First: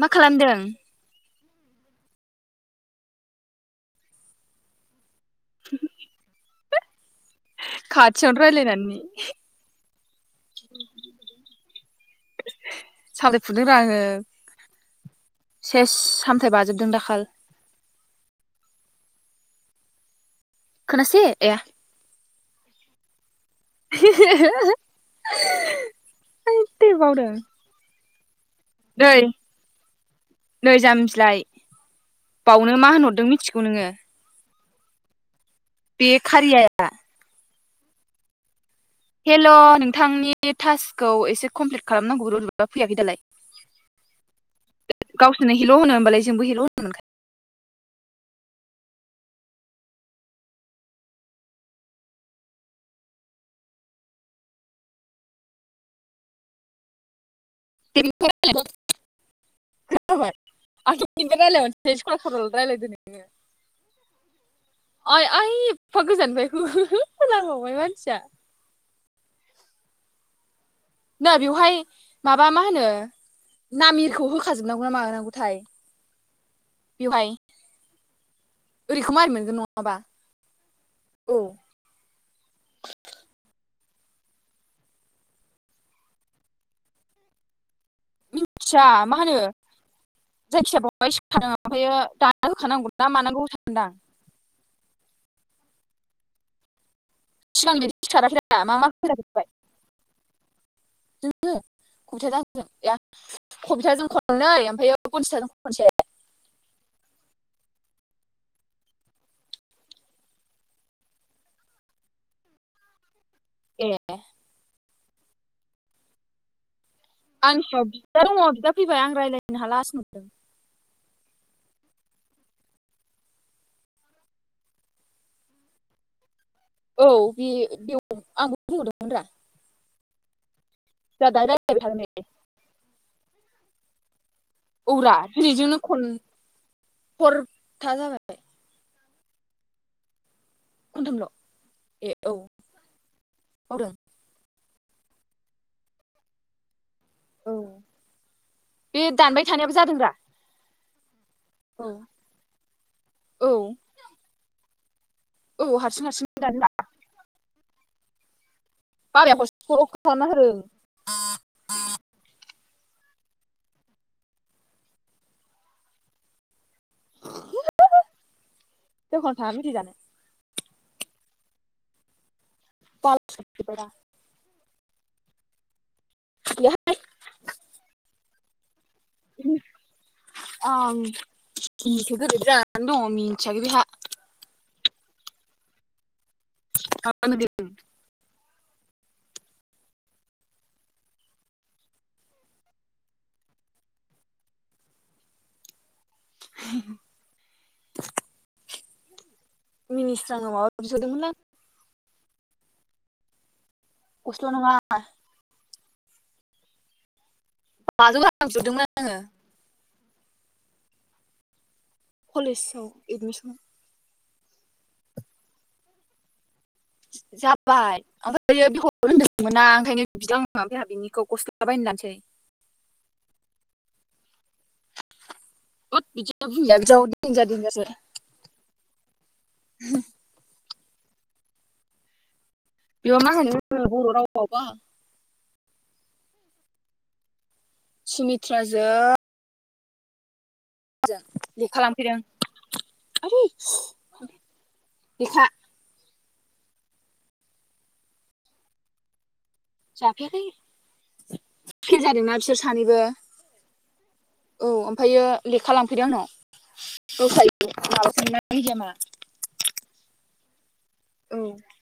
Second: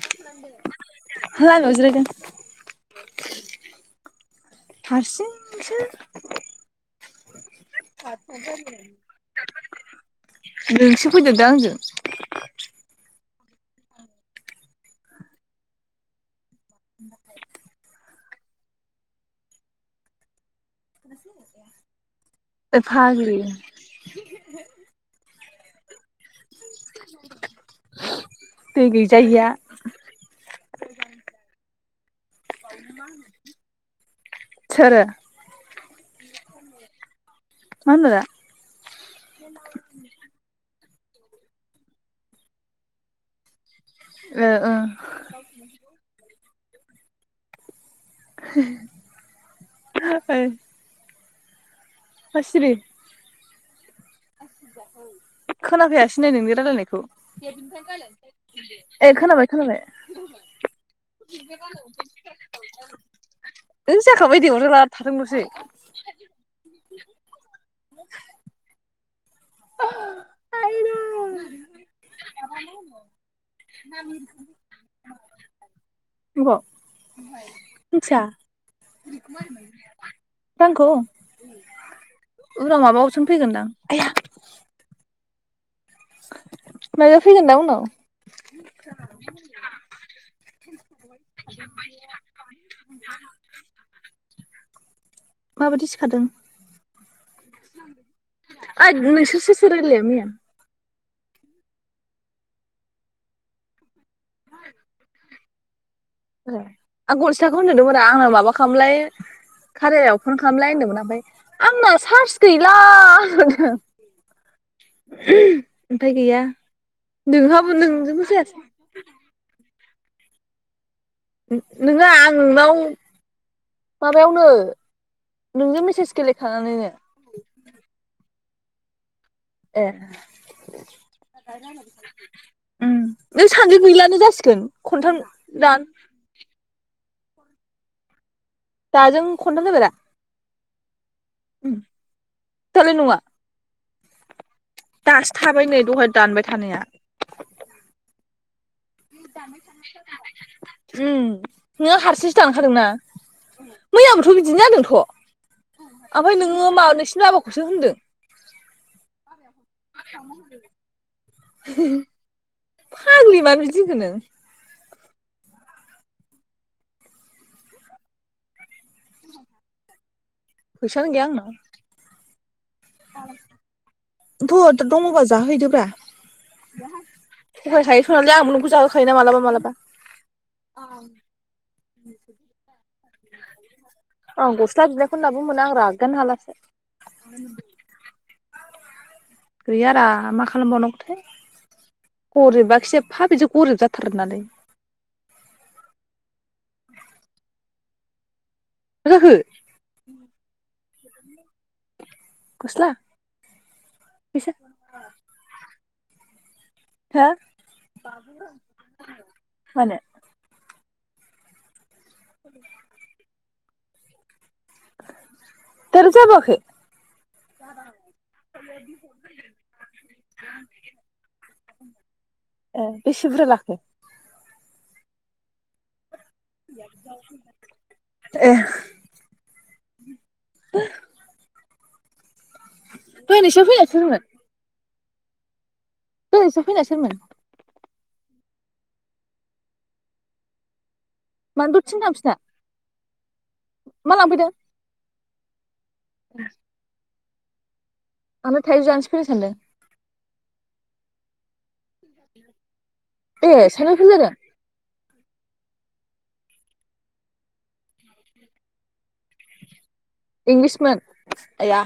मा खालामदों? हो हामायाव जिरायदों हारसिं [inaudible] खाथियावनो रायलायनानै नोंसो फैदोंदा आंजों फुदो रा आङो सेस साम थाय बाजोबदों दाखाल खोनासे एआ ऐ फाग्लि [inaudible] दै नै गैजायिया नै जाम्बिलाइ बावनो मा होनहरदों मिथिगौ नोङो। सोरो बे खारियाया मा होनहरा हेलौ नोंथांनि थास खौ एसे कमप्लिट खालामनांगौ रबा फैयाखै दालाय ओ ओ गावसोरनो हिलौ होनो होनबालाय जोंबो हिलौ, मोनगोन [inaudible] फास्रि खोनाखायासैनो नोंनि रायलायनायखौ [unintelligible] ए खोनाबाय खोनाबाय खोबाय आंनि रायजलायहरसै सल सल रायजलायदो ओइ जाखाबाय दे अरजाला आइ थाथोंल'सै आइ एफा गोजाननिफ्राय हो हो हो खोनाबावबाय मानसिया ना बेवहाय [unintelligible] माबा मा होनो ना मिरखौ होखाजोबनांगौ ना मानांगौथाय अबाव बेवहाय मिथिया ओरैखौ मारै मोनगोन नङाबा रांखौ औ उनाव माबा अबवसन फैगोनदां आइ हा माना फैगोनना दा उनाव मिनथिया मा होनो जायखिया बहाय सिदों ओमफायो दाना होखानांगौ ना मानांगौ होनदां माबायदि सिखादों सिगांनि सिखाराखैा मा मा ओइ नोंसोर खैलाबाय सोर सोर रायलाया मैया जोङो कम्पिउटार ज कम्पिउटार जों नै ओमफायो खनसा जों मोनसे आं गनजिथाखौ होन्दोंदोमोन रा आंनो माबा खालामलाय खारायाव फन खालामलाय होन्दोंमोन ओमफ्राय आंना चार्ज गैला ए ओमफाय गैया आं नोंहाबो खो बिदा नोंजोंबो दङ जायासै बिदा फैबाय आं रायज्लायनो हाला [unintelligible] ओ नोङा आं नोंनाव माबायावनो नोंजों मेसेज गेले औ बे बेव आं बुंहदोंमोन रा ए जा दाय रा बाय थागोनदै नों सानदोन गैलानो जासि दोन खनथाम दान खर था जाबाय। दाजों खनथाम जाबाय दा। खनथामल' ए औ दालाय नङा बावदों। दासो थाबाय नै दहाय दानबाय थानाया। [inaudible] औ बे दानबाय थानायाबो जादों दा? उम औ नोङो हारसिंसो दानखादोंना औ मैयाबोथ' बिदिनो जादों ख' औ हारसिं हारसिं आफाय दानोब्रा नोङो मा नोसिनि बाबाखौसो होनदो। बाबाया खस कल खालामना होदों। फाग्लि मानो बिदि होनखो नों? [unintelligible] दखानाव थाङा मेथाय जानो? फैसानो गैया आंनाव। [unintelligible] थ' दङबा जाहैदोब्रा। थगाय खायो [unintelligible] दा आंबो जाहो आं [unintelligible] दं मिथियाखै बिहा आं गस्ला बिनायखौनो दाबो मोना आं रागायानो हालास आ [unintelligible] गैया रां मा खालामबावनांगौथाय गरिबाखि एफा बिदि गरिब जाथारो नालै। [inaudible] मा जाखो? मिनिस्रांनाव माबा बिहरदोंमोनलां गस्ला फैसा गस्ला नङा हा बाजौ रां बिहरदोंमोन आङो। मानो कलेजाव एदमिसन थोर जाबावाखै जाबाय ओमफाय बेखौ होनदों मोना ओंखायनो बिदों आङो ओमफ्राय आंहा बिनिखौ गस्ला बा बायनो लानोसै ए बेसे बुरजा लाखो? [unintelligible] [unintelligible] बिदियाव देनजारसो देनजारसो ए [unintelligible] [unintelligible] बेबा मा दहायनिसो होनो फैनाया बर' रावावबा दहाय नोंसिनाव फैना सोरमोन? सुमित्राजों जों मानो लेखा दसेनो लांफैदों। थांफिना आयदै मा लांफैदों? लेखा। ओह। आंलाय थाइजौ जानोसो फैदों सानदों। जाफैयाखै फेल जादोंना बिसोर सानैबो ए साइनाव फेल जादों औ। ओमफायो लेखा लांफैदों आंनाव रसायो माबासोना मिडियामआ इंलिसमोन। आया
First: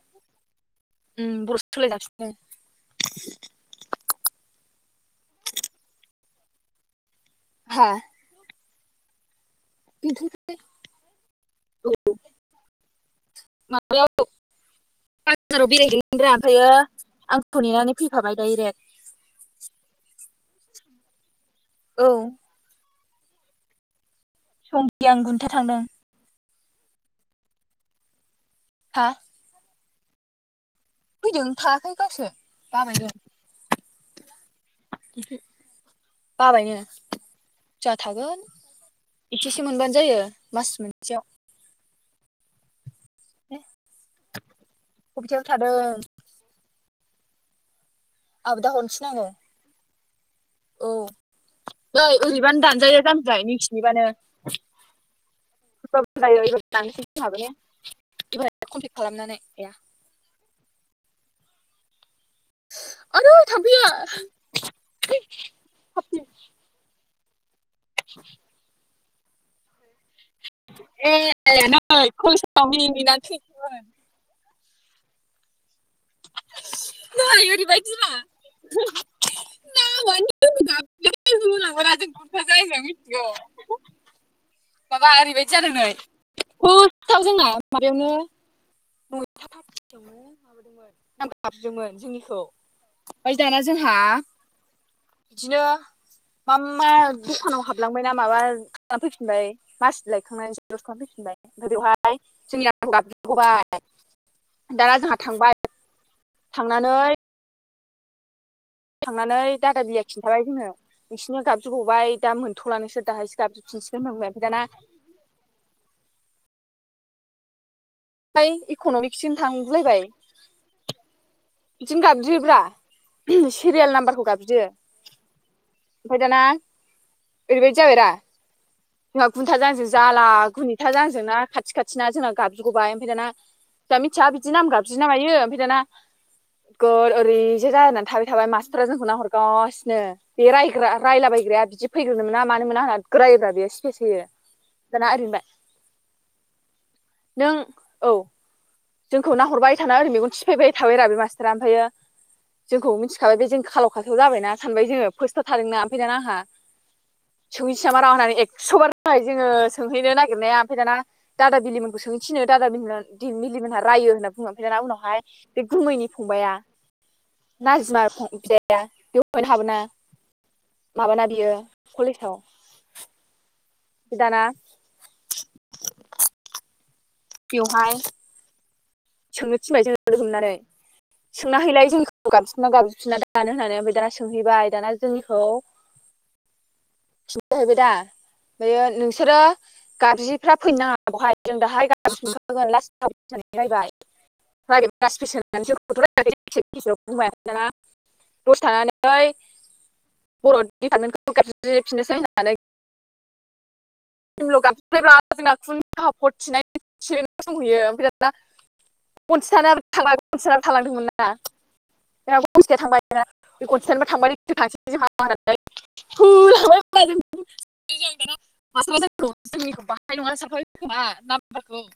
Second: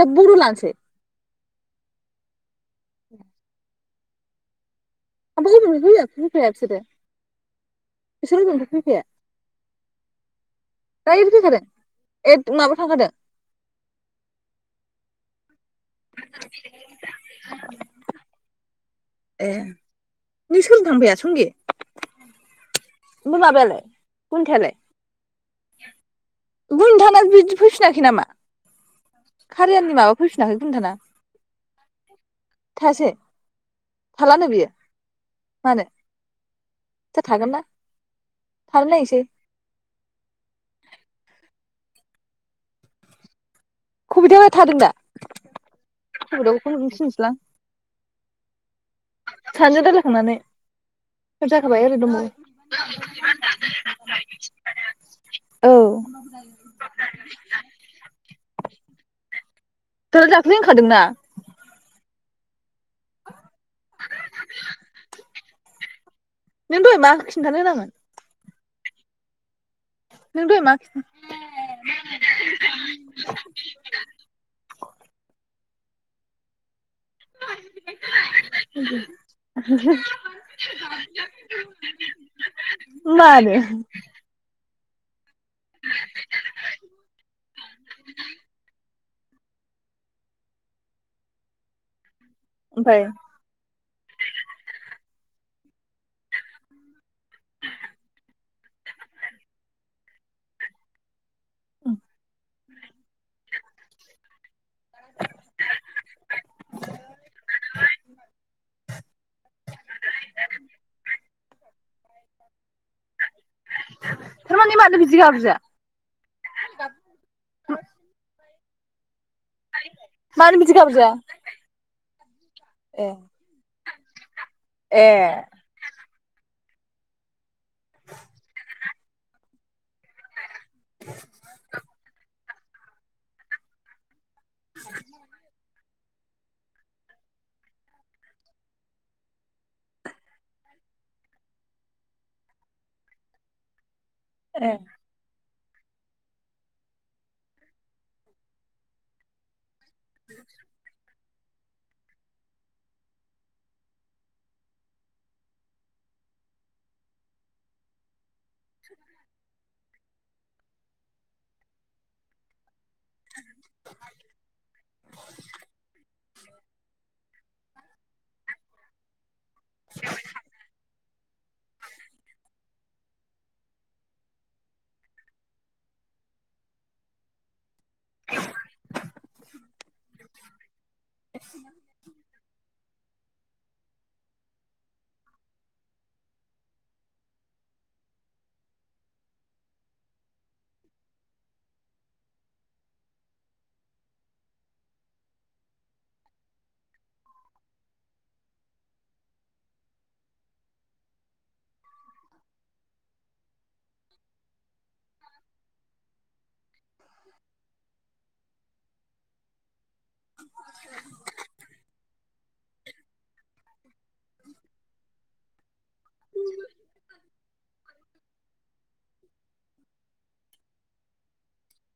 दा बर' लानोसै। उम बर'सो सोलायलायसैनो। [unintelligible] बिसोरो। बिसोर हा होजोंनिफ्राय [unintelligible] [unintelligible] बेनोथ' दा बेबो फैफादों, ए माबा थांफादों? माबायाव [unintelligible] बाजाराव बेरायहैदोंमोनब्रा ओमफ्रायायो आंखौ नेनानै फैफाबाय ए नों सोरजों डायरेक्ट, औ। आमफ्राय माबायालाय। गुनिथायालाय सिंगिं, आं, गुनथा थांदों। गुनथाना बिदि फैफिनाखै नामा? हा [unintelligible] माबा फैफिनाखै गुनिथाना फैदों थायाखै गावसो थायासै बाबायनो। थालानो बियो, मानो? बाबायनो दा थागोन ना जाहा थागोन थानो नायनोसै एसेसो मोनबानो जायो मास मोनसेयाव। [unintelligible] खुबिथा थादों दा सप्तायाव थादों हुदों फुंबुंसि थैनोसैलां आबो दा हनस सानैजों रायलाय संनानै औ नै ओरैबानो दानजायो जामबिलाय मिखिनिबानो औ सोरबाबो जायो एबार दानसै जोंहाबो ने एबारहाय कमफ्लिद खालामनानै एह दालाय दाख्लै होनखादोंना आदै थामफैया नों दहाय मा ओंख्रि [unintelligible] खिन्थानो? ए नै कलेज आव मिनिना थैनोसैमोन। नै ओरैबादिरा [unintelligible] मानो माबा ओरैबायदि जादों नै खस्थाव जोंना माबायावनो नयथा थाथियावनो माबादोंमोन नाम‌ गाबज्रिदोंमोन जोंनि खौ ओमफ्राय दाना जोंहा बिदिनो मा मा दखानाव हाबलांबायना माबा खालामफैफिनबाय माससि लायखांना जिरस खालामफैफिनबाय। [unintelligible] आं गाबजगबाय दाना जोंहा थांबाय थांनानै [unintelligible] थांनानै दादा बिलिया खिन्थाबाय जोंनो नोंसिनिनो गाबज्रिगबाय दा मोन थ'लना‌ नोंसोर‌ दाहायसो गाबज्रिफिनसिगोन होनबाय ओमफ्राय दाना थारमाने मानो बिदि गाबज्रिया [inaudible] ओइ इक'न'मिक सिम थांगुलायबाय मानो बिदि गाबज्रिया बिदिनो गाबज्रियोब्रा ए सिरियेल नाम्बार [unintelligible] ए ओमफफ्राय दाना ओरैबादि जाबायरा जोंहा खुन्थाजों आंजों जाला गुनिथाजों आंजोंना खाथि खाथिना जोंना गाबजुगबाय ओमफाय दाना [unintelligible] [unintelligible] बिदि नाम गाबज्रियो ना मायो ओमफाय दाना गर ओरैजे जानानै थाबाय थाबा मासट्रा जोंखौ नाहरगासिनो बे रायग्रा रायलाबायग्राया बिदि फैग्रोनो मोना मानो‌ मोना होनना [unintelligible] केस होयो ए दाना ओरै होनबाय नों औ जोंखौ नाहरबाय थाना ओरोय मेगन थिफायबाय थाबायरा बे मास ट्रा ओमफायो जोंखौ मिथिखाबाय बे जों खालाव खासाव जाबायना सानबाय जोङो फार्स्टआव थादोंना ओमफ्राय दाना आंहा सोंहैसै नामारा होननानै एकस' बार जाबाय जोङो सोंहैनो नागिरनाया ओमफाय दाना दादा बिलिमोनखौ सोंहैनो थिनो दादा बिलि [unintelligible] बे गुमैनि फंबाया नाजिमा फं बिदाया [unintelligible] [unintelligible] हाबोना माबाना बियो कलेजाव। बि दाना बेयाव हाय सोंनो थिनबाय [inaudible] सोंना हैलाय जोंनिखौ गाबज्रिना गाबज्रिफिना दा दानो होननानै ओमफ्राय दाना सोंहैबाय दाना जोंनिखौ खिनथाहैबायदा ओमफायो नोंसोरो गाबजिफ्रा फैनो नाङा बहाय जों दाहाय गाबज्रिखागोन लास्टाव होननानै रायबाय। [inaudible] दसे थानानै बर' दिपार्टमेन्टखौ गाबज्रिफिननोसै होननानै [unintelligible] [unintelligible] [unintelligible] [inaudible] थालांदोंमोन ना [unintelligible] [unintelligible] माष्टारा जोंखौ जोंनिखौ बाहाय नङा सानखाबाय खोमा नामफोरखौ।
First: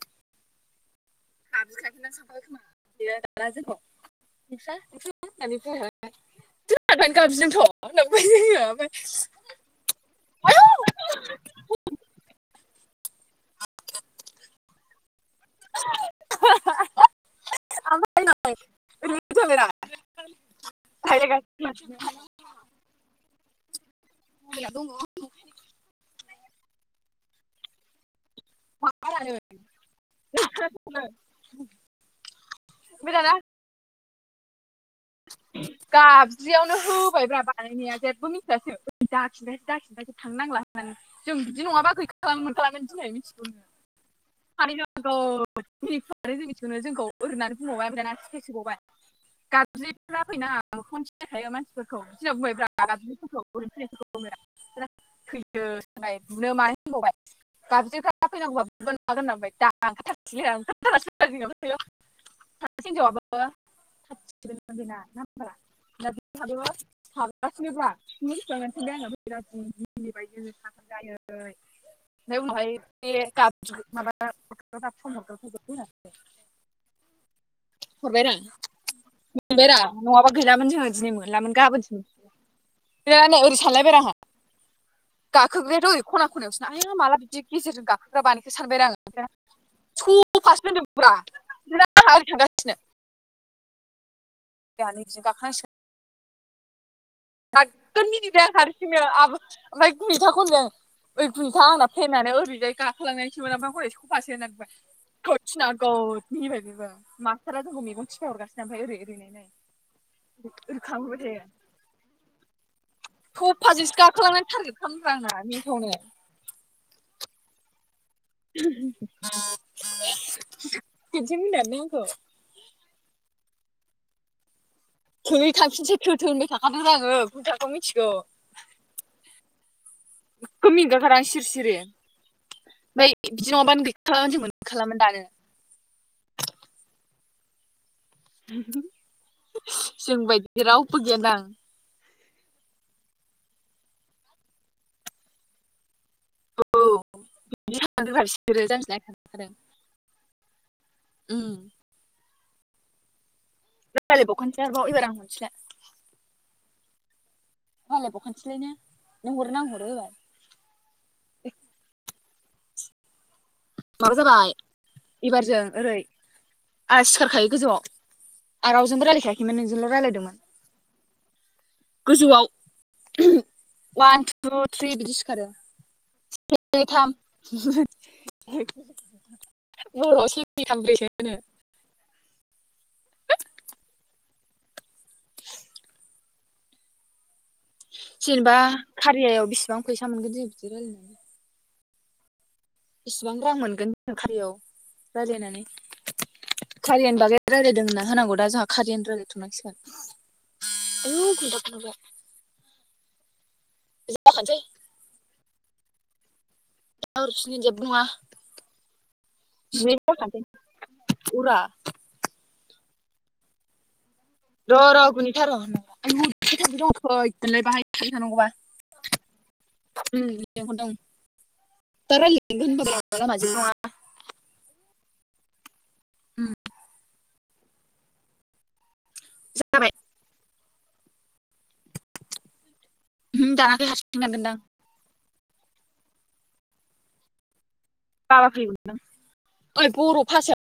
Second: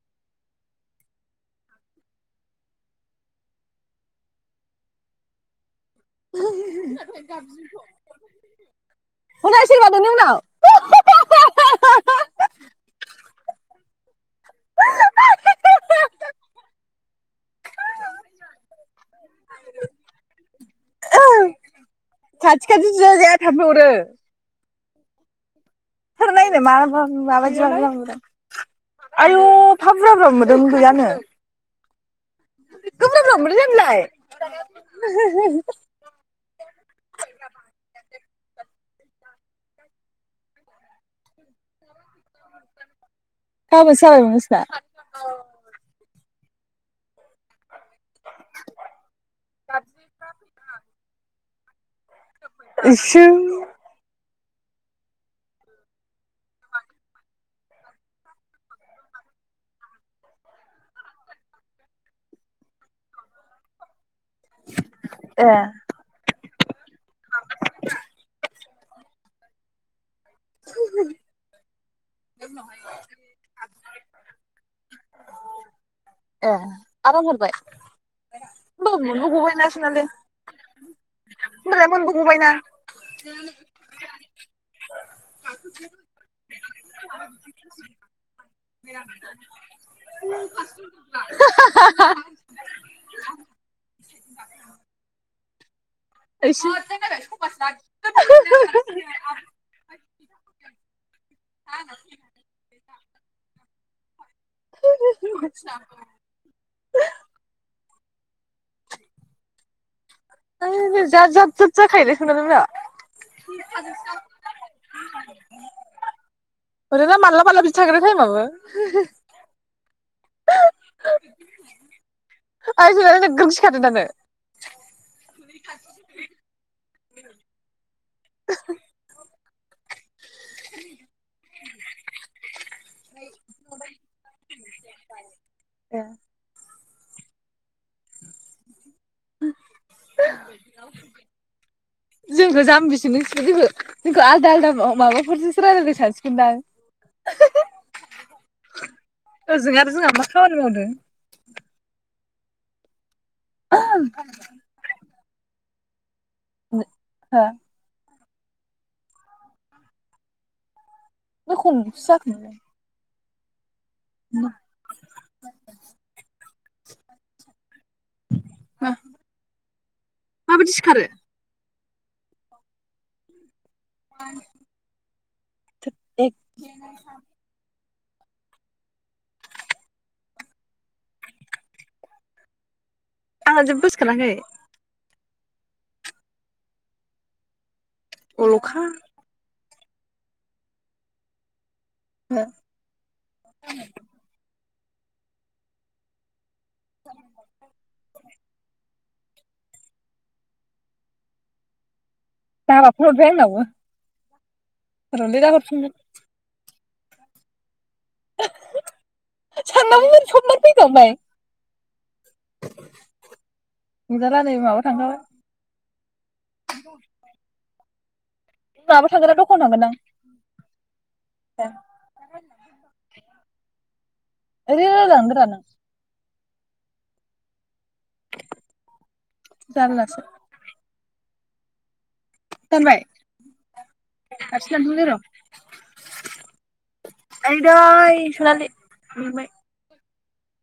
[unintelligible] हनै सोर मादों नोंनाव [unintelligible] [unintelligible] खाथि खाथि जिरायजाया [unintelligible] थाम्फै अरो। [unintelligible] खोरो नायनो मा मा माबायदि [unintelligible] माबारानो आयु फा बुरा फुरा मोनदों गैयानो। ओमफ्राय दाना [unintelligible] [unintelligible] गाबज्रियावनो होबायब्रा बानायनाया जेब्बो मि दाखिन्था दाखिन्थासै थांनांला होननानै होननानै जों बिदि नङाबा गैखा खालामोन मोनखालामोन मिथिगौ नोङो गाबोनसो जाबायमोन नोंसिना [unintelligible] आरो जों मिथिगौ नों जोंखौ ओरै होननानै बुंबावबाय ओमफ्राय सिफिस होबावबाय गाब गाबज्रियिफ्रा फैनो नाङा मोखाङावनो सिनायखायो मानसिफोरखौ। बिदि होनना बुंबायब्रा इसु गाबज्रियिफोरखौ ओरैनो फैनायफोरखौ। थैदो सानबाय बुनो मानोसो होनबावबाय गाबज्रियिफ्रा फैनांगौबा बुगोन मागोन होनना बुंबाय दा ओंखारथारासै सासे हिनजावाबो ए [unintelligible] [unintelligible] निबायदिनो [unintelligible] जोंनावहाय [unintelligible] ए आराम हरबाय हरबाय रा होमबाबो मोनबो गबायना मोनबायरा सोनालै नङाबा गैलामोन जोङो दिनै मोनलामोन होमबालाय गाबोनसो मोनबो मोनसिगौमोन गबायना गैया नो ओरैसो थांलायबाय आंहा गाखोग्रायाथ' ओरै खना खनायावसोनाहाय हो माला बिबदि गेजेरजों गाखोग्रा बानायखो? सानबायरा आङो [unintelligible] आंहा ओरै थांगासिनो [unintelligible] दानो बिजों गाखो नांसिगोन। ओ सो गागोम मिनिबाय आं हारसिंनो आ ओमफ्राय गुनिथाखौ होनबाय आङो ओइ गुनिथा आंना थ्रेनानो ओरैजाय गाखोलांनसोमोन ओमफ्राय हरै खफासो होननानै बुंबाय खोबथिना गोद मिनिबाय बेबो मास्टारा जोंखो मेगन थिफाय हरगासिनो ओमफाय ओरै ओरै नाय ओ जाद जाद जाद जाखायोलै सोनालै मोनहा थ फाजोंसो गाखोलांनायनि टारगेट खामोन ब्रा आंना [unintelligible] साग्रो [unintelligible] आइ सोनाया [unintelligible] [unintelligible] दानो थौलै थांफिनसै थौ थौ होनबाय थाखादों रा आङो खुनिथाखौ मिथिगौ नोगोद मिनिनो ओंखारदों आं सिरि सिरि [unintelligible] ओमफ्राय बिदि नङाबानो गैखालामोन जों मोनखालामोन दानो [unintelligible] जोंबायदि रावबो गैयानदां जोंखौ जामबिसो नंसिगोन जोंखौ जोंखो आलदा आलदा माबाफोरजोंसो रायलायदो सानसिगोनदां [unintelligible] ओजों आरो जोंहा मा खामानि मावदों उम रायलायबावखानिसै र इबार आङो। [inaudible] हो। रायज्लाय बावखानिसै ने नों हरो ना आं हरो। बेखुन सा। [unintelligible] माबा जाबाय एबारजों ओरै। आ सिखारखायो गोजौआव आं रावजोंबो रायलायखायाखैमोन नोंजोंल रायलायदोमोन। माबायदि सिखारो? गोजौआव। वान टु थ्रि बिदि सिखारो नै थाम। बर' आव‌ से नै थाम ब्रै सो‌ होनो। आंहा जेबोसिखाराखै [inaudible] जेनेबा अल'खा। खारियायाव बिसिबां। फैसा मोनगोन जों बिदि रायलायनानै। हो। इसेबां रां मोनगोन जों खारियायाव। रायलायनानै। खारियानि बागै रायलायदों होनना होनांगौ दा जोंहा खारियानि रायलायनाय। थुमस औ खदा खगा [inaudible] बाबा फन हरबाय आंनावबो। [inaudible] [inaudible] [inaudible] बुङा जिनै साननाबो ओरै सबमान फैखांबाय उरा। [unintelligible] र माबा र थांखाबाय गुनिथा र। आयौ थैगोनलै बाहाय। थाबाय थानांगौबा माबा थांगोना दखानाव थांगोन उम लिहरदों आं दा [inaudible] थांगानो [inaudible] उम। जाबाय जारलासो। उमहो दानाखै हारसिं दानगोनदां [inaudible] दै सनालि मेंबाय। फासो